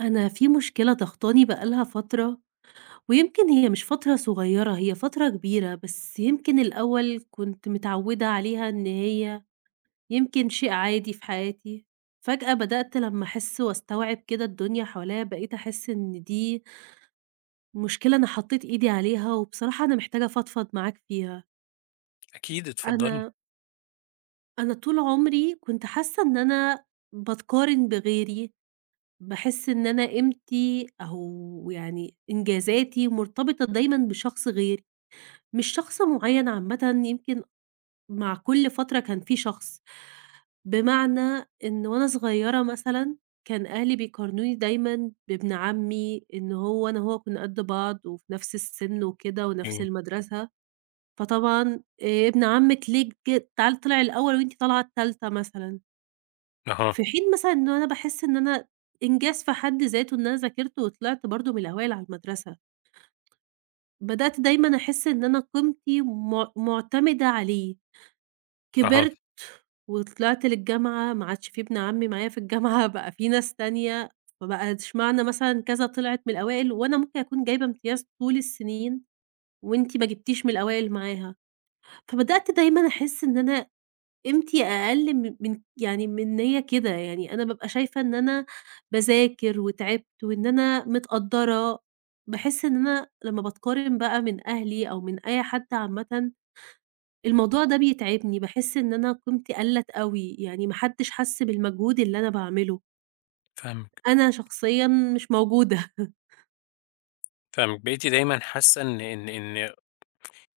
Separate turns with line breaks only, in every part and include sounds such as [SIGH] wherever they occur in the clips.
أنا في مشكلة ضغطاني بقى لها فترة، ويمكن هي مش فترة صغيرة، هي فترة كبيرة، بس يمكن الأول كنت متعودة عليها إن هي يمكن شيء عادي في حياتي، فجأة بدأت لمّا أحس وأستوعب كده الدنيا حواليّا، بقيت أحس إن دي مشكلة أنا حطيت إيدي عليها، وبصراحة أنا محتاجة أفضفض معاك فيها.
أكيد، اتفضلي.
أنا أنا طول عمري كنت حاسة إن أنا باتقارن بغيري، باحس إن أنا قيمتي أو يعني إنجازاتي مرتبطة دايمًا بشخص غيري، مش شخص معيّن عامةً يمكن مع كل فترة كان في شخص، بمعنى إن وأنا صغيّرة مثلًا كان أهلي بيقارنوني دايمًا بابن عمي، إن هو أنا وهو كنا قد بعض وفي نفس السِن وكده ونفس
إمم.
المدرسة، فطبعًا ابن عمِّك ليه ج طل طلع الأول وأنتِ طالعة التالتة مثلًا.
أها،
في حين مثلًا إن أنا باحس إن أنا إنجاز في حد ذاته إن أنا ذاكرت وطلعت برضه من الأوائل على المدرسة، بدأت دايمًا أحس إن أنا قيمتي مُعتمدة عليه،
أها،
كبرت وطلعت للجامعة ما عادش في ابن عمي معايا في الجامعة [LAUGHS] بقى في ناس تانية، فبقى اشمعنى مثلًا كذا طلعت من الأوائل وأنا ممكن أكون جايبة امتياز طول السنين وأنتِ ما جبتيش من الأوائل معاها، فبدأت دايمًا أحس إن أنا قيمتي أقل من يعني من إن هي كده، يعني أنا بابقى شايفة إن أنا باذاكر وتعبت وإن أنا متقدّرة، باحس إن أنا لمّا باتقارن بقى من أهلي أو من أي حد عامةً، الموضوع ده بيتعبني، باحس إن أنا قيمتي قَلّت أوي، يعني ما حدش حَس بالمجهود اللي أنا باعمله،
فاهمِك،
أنا شخصيًا مش موجودة [LAUGHS]
فاهمِك. بقيتِ دايمًا حاسة إن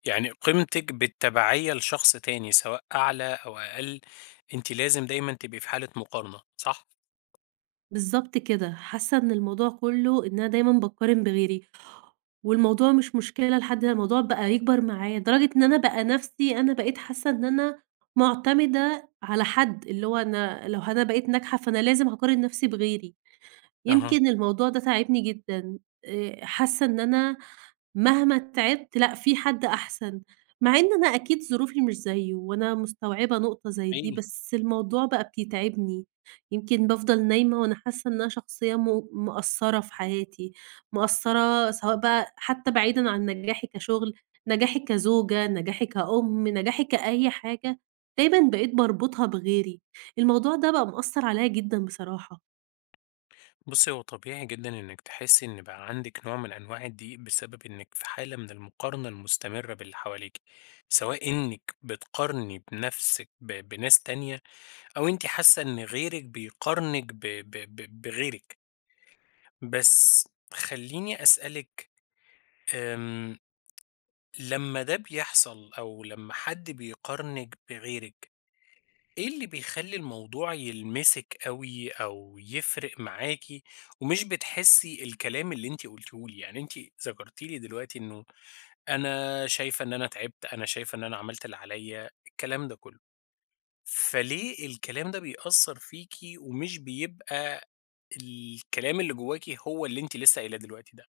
يعني قيمتِك بالتبعية لشخص تاني سواء أعلى أو أقل، أنتِ لازم دايمًا تبقي في حالة مقارنة، صح؟
بالضبط كده، حاسة إن الموضوع كُلّه إن أنا دايمًا باتقارن بغيري. والموضوع مش مشكلة لحد الموضوع بقى يكبر معايا، لدرجة إن أنا بقى نَفْسي أنا بقيت حاسة إن أنا معتمدة على حد، اللي هو أنا لو أنا بقيت ناجحة فأنا لازم هاقارن نَفْسي بغيري.
أها،
يمكن الموضوع ده تاعبني جدًا، حاسة إن أنا مهما تعبت لأ في حد أحسن، مع إن أنا أكيد ظروفي مش زيه، وأنا مستوعبة نقطة زي دي،
حقيقي.
بس الموضوع بقى بيتعبني، يمكن بافضل نايمة وأنا حاسة إن أنا شخصية مقصّرة في حياتي، مقصّرة سواء بقى حتى بعيدًا عن نجاحي كشغل، نجاحي كزوجة، نجاحي كأم، نجاحي كأي حاجة، دايمًا بقيت باربطها بغيري، الموضوع ده بقى مأثّر عليَّ جدًا بصراحة.
بُصّي، هو طبيعي جدًا إنِّك تحسي إن بقى عندِك نوع من أنواع الضيق بسبب إنِّك في حالة من المقارنة المستمرة باللي حواليكِ، سواء إنِّك بتقارني بنفسِك بناس تانية أو أنتِ حاسة إن غيرِك بيقارنِك ب ب ب بغيرِك. بس خلّيني أسألِك آمم، لمّا ده بيحصل أو لمّا حد بيقارنِك بغيرِك، إيه اللي بيخلّي الموضوع يلمسِك أوي أو يفرق معاكِ ومش بتحسّي الكلام اللي أنتِ قُلتيه لي؟ يعني أنتِ ذكرتِ لي دلوقتي إنه أنا شايفة إن أنا تعبت، أنا شايفة إن أنا عملت اللي عليّا، الكلام ده كُلّه. فليه الكلام ده بيأثّر فيكِ ومش بيبقى الكلام اللي جواكِ هو اللي أنتِ لسه قايلاه دلوقتي ده؟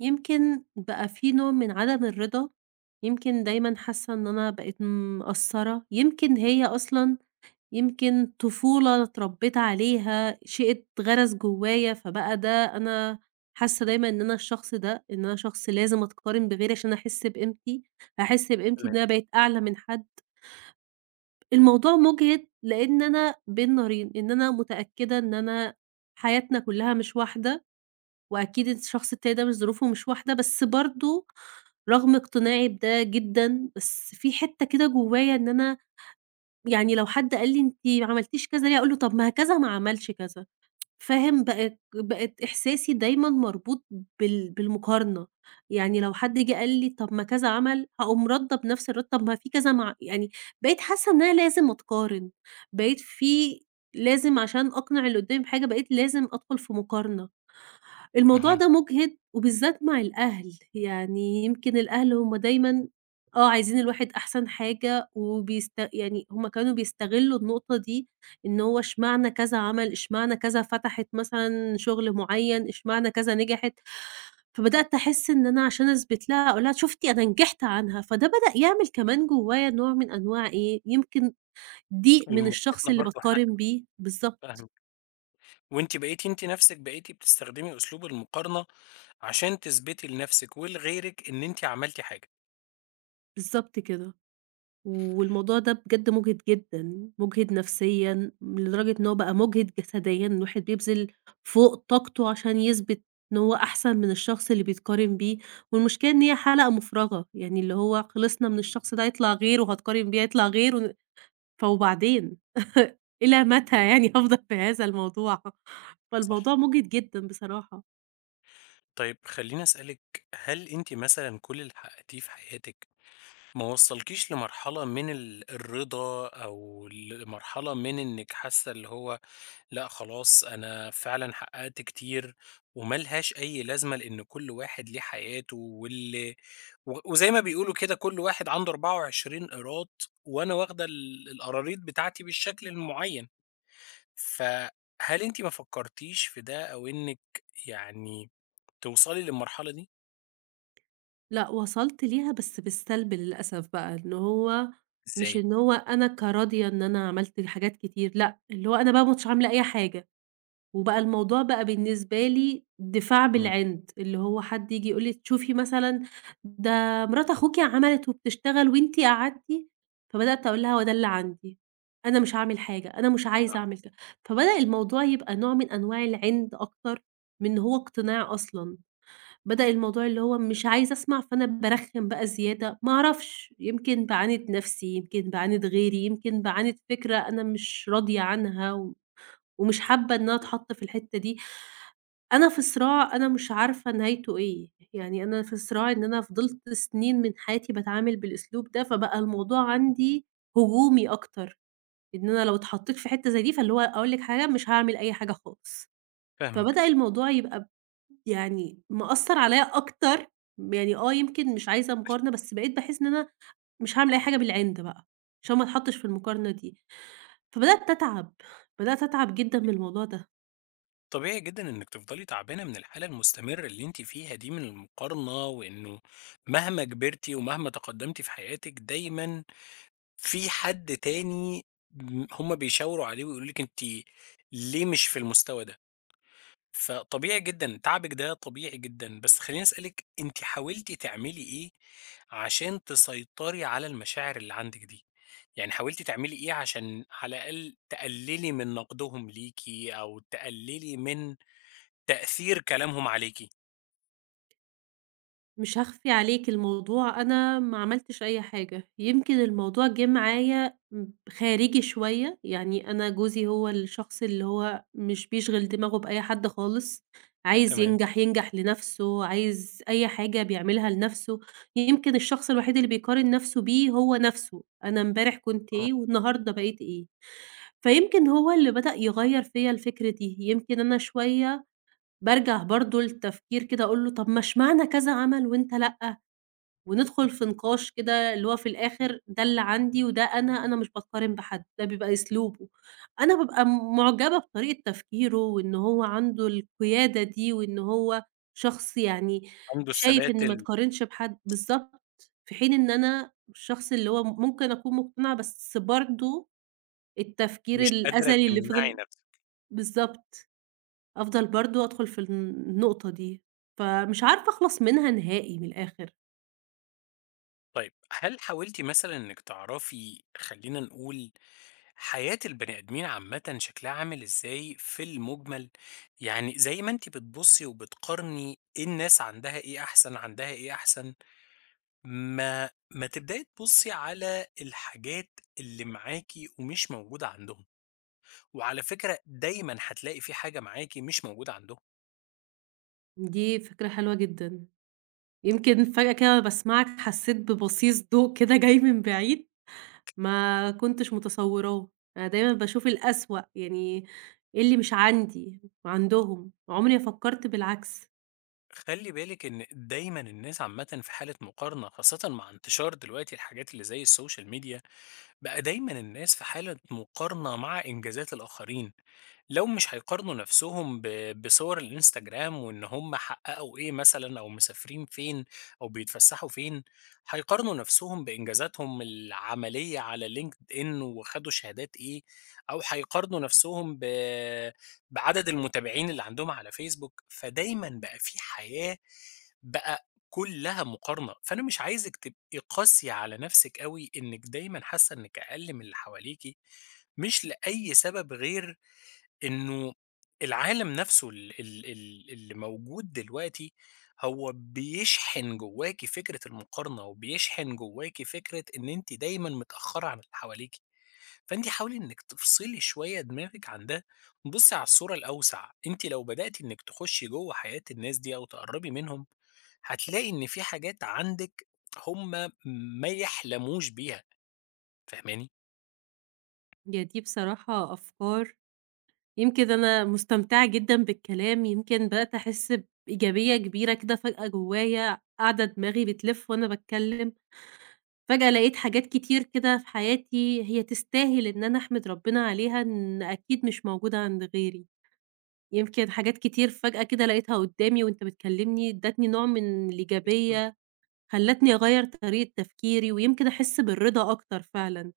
يمكن بقى في نوع من عدم الرضا، يمكن دايمًا حاسة إن أنا بقيت مقصّرة، يمكن هي أصلًا يمكن طفولة أنا اتربيت عليها، شيء اتغرس جوايا، فبقى ده أنا حاسة دايمًا إن أنا الشخص ده، إن أنا شخص لازم أتقارن بغيري عشان أحس بقيمتي، أحس بقيمتي
تمام.
إن أنا بقيت أعلى من حد. الموضوع مُجهِد لإن أنا بين نارين، إن أنا متأكدة إن أنا حياتنا كلّها مش واحدة، وأكيد الشخص التاني ده مش ظروفه مش واحدة، بس برضه رغم اقتناعي بده جدًا، بس في حتّة كده جوايا إن أنا يعني لو حد قال لي: "أنتِ ما عملتيش كذا ليه؟" أقول له: "طب ما كذا ما عملش كذا." فاهم؟ بقت إحساسي دايمًا مربوط بالمقارنة، يعني لو حد جه قال لي: "طب ما كذا عمل." هاقوم رادة بنفس الرد، "طب ما في كذا ما ع" يعني بقيت حاسة إن أنا لازم أتقارن، بقيت في لازم عشان أقنع اللي قدّامي بحاجة، بقيت لازم أدخل في مقارنة. الموضوع
أها.
ده مُجهِد وبالذات مع الأهل، يعني يمكن الأهل هُم دايمًا آه، عايزين الواحد أحسن حاجة وبيست يعني هُم كانوا بيستغلّوا النقطة دي، إن هو اشمعنى كذا عمل، اشمعنى كذا فتحِت مثلًا شُغل معيّن، اشمعنى كذا نجحِت، فبدأت أحس إن أنا عشان أثبت لها أقول لها شُفتِ أنا نجحت عنها، فده بدأ يعمل كمان جوّايا نوع من أنواع إيه، يمكن ضيق من الشخص
المقارنة
اللي
برضه حاجة
باتقارن بيه بالضبط،
فاهمِك، وأنتِ بقيتِ أنتِ نَفْسِك بقيتِ بتستخدمي أسلوب المقارنة عشان تثبتي لنَفْسِك ولغيرِك إن أنتِ عملتِ حاجة،
بالضبط كده. والموضوع ده بجد مُجهِد جدًا، مُجهِد نفسيًا، لدرجة إن هو بقى مُجهِد جسديًا، الواحد بيبذل فوق طاقته عشان يثبت إن هو أحسن من الشخص اللي بيتقارن بيه، والمشكلة إن هي حلقة مُفرغة، يعني اللي هو خلصنا من الشخص ده هيطلع غيره، هاتقارن بيه هيطلع غيره، فوبعدين [LAUGHS] إلى متى يعني هافضل في هذا الموضوع؟
صح.
فالموضوع مُجهِد جدًا بصراحة.
طيب خلّيني أسألِك، هل أنتِ مثلًا كل اللي حققتيه في حياتِك ما وصّلكيش لمرحلة من الرضا أو لمرحلة من إنِّك حاسة اللي هو لأ خلاص، أنا فعلًا حققت كتير وما لهاش أي لازمة، لإن كل واحد ليه حياته واللي و وزي ما بيقولوا كده كل واحد عنده 24 قيراط، وأنا واخدة ال القراريط بتاعتي بالشكل المُعيّن. فهل أنتِ ما فكرتيش في ده أو إنِّك يعني توصلي للمرحلة دي؟
لأ، وصلت ليها بس بالسلب للأسف بقى، إن هو مش
إزاي؟
إن هو أنا كراضية إن أنا عملت حاجات كتير، لأ، اللي هو أنا بقى ما كنتش عاملة أي حاجة، وبقى الموضوع بقى بالنسبة لي دفاع
إمم،
بالعِند، اللي هو حد ييجي يقول لي: "شوفي مثلًا ده مرات أخوكِ عملت وبتشتغل وأنتِ قعدتِ." فبدأت أقول لها: "هو ده اللي عندي، أنا مش هاعمل حاجة، أنا مش عايزة أعمل كده." فبدأ الموضوع يبقى نوع من أنواع العِند أكتر من إن هو اقتناع أصلًا. بدأ الموضوع اللي هو مش عايزة أسمع، فأنا بارخّم بقى زيادة، ما أعرفش، يمكن باعاند نفسي، يمكن باعاند غيري، يمكن باعاند فكرة أنا مش راضية عنها ومش حابة إن أنا أتحط في الحتّة دي. أنا في صراع أنا مش عارفة نهايته إيه، يعني أنا في صراع إن أنا فضلت سنين من حياتي باتعامل بالأسلوب ده، فبقى الموضوع عندي هجومي أكتر، إن أنا لو اتحطيت في حتّة زي دي، فاللي هو أقول لِك حاجة، مش هاعمل أي حاجة خالص.
فاهمِك.
فبدأ الموضوع يبقى يعني مأثّر عليَّ أكتر، يعني آه يمكن مش عايزة مقارنة، بس بقيت باحس إن أنا مش هاعمل أي حاجة بالعِند بقى، عشان ما اتحطّش في المقارنة دي، فبدأت أتعب، بدأت أتعب جدًا من الموضوع ده.
طبيعي جدًا إنِّك تفضلي تعبانة من الحالة المستمرة اللي أنتِ فيها دي من المقارنة، وإنه مهما كبرتِ ومهما تقدّمتِ في حياتِك دايمًا في حد تاني هم بيشاوروا عليه ويقولوا لِك أنتِ ليه مش في المستوى ده؟ فطبيعي جدًا، تعبِك ده طبيعي جدًا، بس خلّيني أسألِك أنتِ حاولتِ تعملي إيه عشان تسيطري على المشاعر اللي عندِك دي؟ يعني حاولتِ تعملي إيه عشان على الأقل تقللي من نقدهم ليكِ أو تقللي من تأثير كلامهم عليكِ؟
مش هاخفي عليكِ الموضوع أنا ما عملتش أي حاجة، يمكن الموضوع جِه معايا خارجي شوية، يعني أنا جوزي هو الشخص اللي هو مش بيشغل دماغه بأي حد خالص، عايز
تمام،
ينجح، ينجح لنَفْسه، عايز أي حاجة بيعملها لنَفْسه، يمكن الشخص الوحيد اللي بيقارن نَفْسه بيه هو نَفْسه، أنا امبارح كنت
آه،
إيه والنهارده بقيت إيه، فيمكن هو اللي بدأ يغيّر فيّا الفكرة دي، يمكن أنا شوية بارجع برضه للتفكير كده أقول له طب ما اشمعنى كذا عمل وأنت لأ، وندخل في نقاش كده اللي هو في الآخر ده اللي عندي وده أنا، أنا مش باتقارن بحد، ده بيبقى أسلوبه. أنا بابقى معجبة بطريقة تفكيره وإن هو عنده القيادة دي وإن هو شخص يعني
عنده
شايف
الثبات
إن ما اتقارنش بحد بالضبط، في حين إن أنا الشخص اللي هو ممكن أكون مقتنعة بس برضه التفكير
مش قادرة
الأزلي اللي
تمنعي
فضل
نفسِك.
بالضبط. أفضل برضه أدخل في النقطة دي، فمش عارفة أخلص منها نهائي من الآخر،
طيب، هل حاولتِ مثلًا إنِّك تعرفي خلّينا نقول حياة البني آدمين عامةً شكلها عامل إزاي في المُجمل؟ يعني زي ما أنتِ بتبُصّي وبتقارني إيه الناس عندها إيه أحسن، عندها إيه أحسن، ما تبدئي تبُصّي على الحاجات اللي معاكِ ومش موجودة عندهم، وعلى فكرة دايمًا هتلاقي في حاجة معاكِ مش موجودة عندهم.
دي فكرة حلوة جدًا، يمكن فجأة كده وأنا باسمعك حسيت ببصيص ضوء كده جاي من بعيد ما كنتش متصوراه، أنا دايمًا باشوف الأسوأ يعني إيه اللي مش عندي وعندهم، عمري ما فكرت بالعكس،
خلّي بالِك إن دايمًا الناس عامةً في حالة مقارنة، خاصةً مع انتشار دلوقتي الحاجات اللي زي السوشيال ميديا، بقى دايمًا الناس في حالة مقارنة مع إنجازات الآخرين، لو مش هيقارنوا نفسهم بصور الإنستجرام وإن هم حققوا إيه مثلًا أو مسافرين فين أو بيتفسحوا فين، هيقارنوا نفسهم بإنجازاتهم العملية على LinkedIn وخدوا شهادات إيه، أو هيقارنوا نفسهم بعدد المتابعين اللي عندهم على فيسبوك، فدايمًا بقى في حياة بقى كلّها مقارنة، فأنا مش عايزِك تبقي قاسية على نفسِك أوي إنِّك دايمًا حاسة إنِّك أقل من اللي حواليكِ، مش لأي سبب غير إنه العالم نفسه ال ال ال اللي موجود دلوقتي هو بيشحن جواكِ فكرة المقارنة، وبيشحن جواكِ فكرة إن أنتِ دايمًا متأخرة عن اللي حواليكِ. فأنتِ حاولي إنِّك تفصلي شوية دماغِك عن ده، بُصي على الصورة الأوسع، أنتِ لو بدأتِ إنِّك تخشي جوّه حياة الناس دي أو تقرّبي منهم، هتلاقي إن في حاجات عندِك هم ما يحلموش بيها، فاهماني؟
هي دي بصراحة أفكار يمكن أنا مستمتعة جدًا بالكلام، يمكن بدأت أحس بإيجابية كبيرة كده فجأة جوايا، قاعدة دماغي بتلِف وأنا باتكلم. فجأة لقيت حاجات كتير كده في حياتي هي تستاهل إن أنا أحمد ربنا عليها إن أكيد مش موجودة عند غيري، يمكن حاجات كتير فجأة كده لقيتها قدّامي وأنت بتكلمني ادّتني نوع من
إمم،
الإيجابية، خلّتني أغيّر طريقة تفكيري ويمكن أحس بالرضا أكتر فعلًا،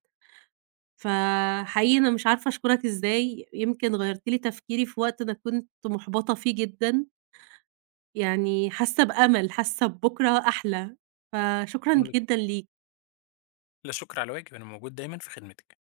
فحقيقي أنا مش عارفة أشكرك إزاي، يمكن غيّرت لي تفكيري في وقت أنا كنت مُحبطة فيه جدًا، يعني حاسة بأمل، حاسة ببُكرة أحلى، فشكرًا
إمم.
جدًا ليك.
لا شكر على واجب، أنا موجود دايمًا في خدمتِك.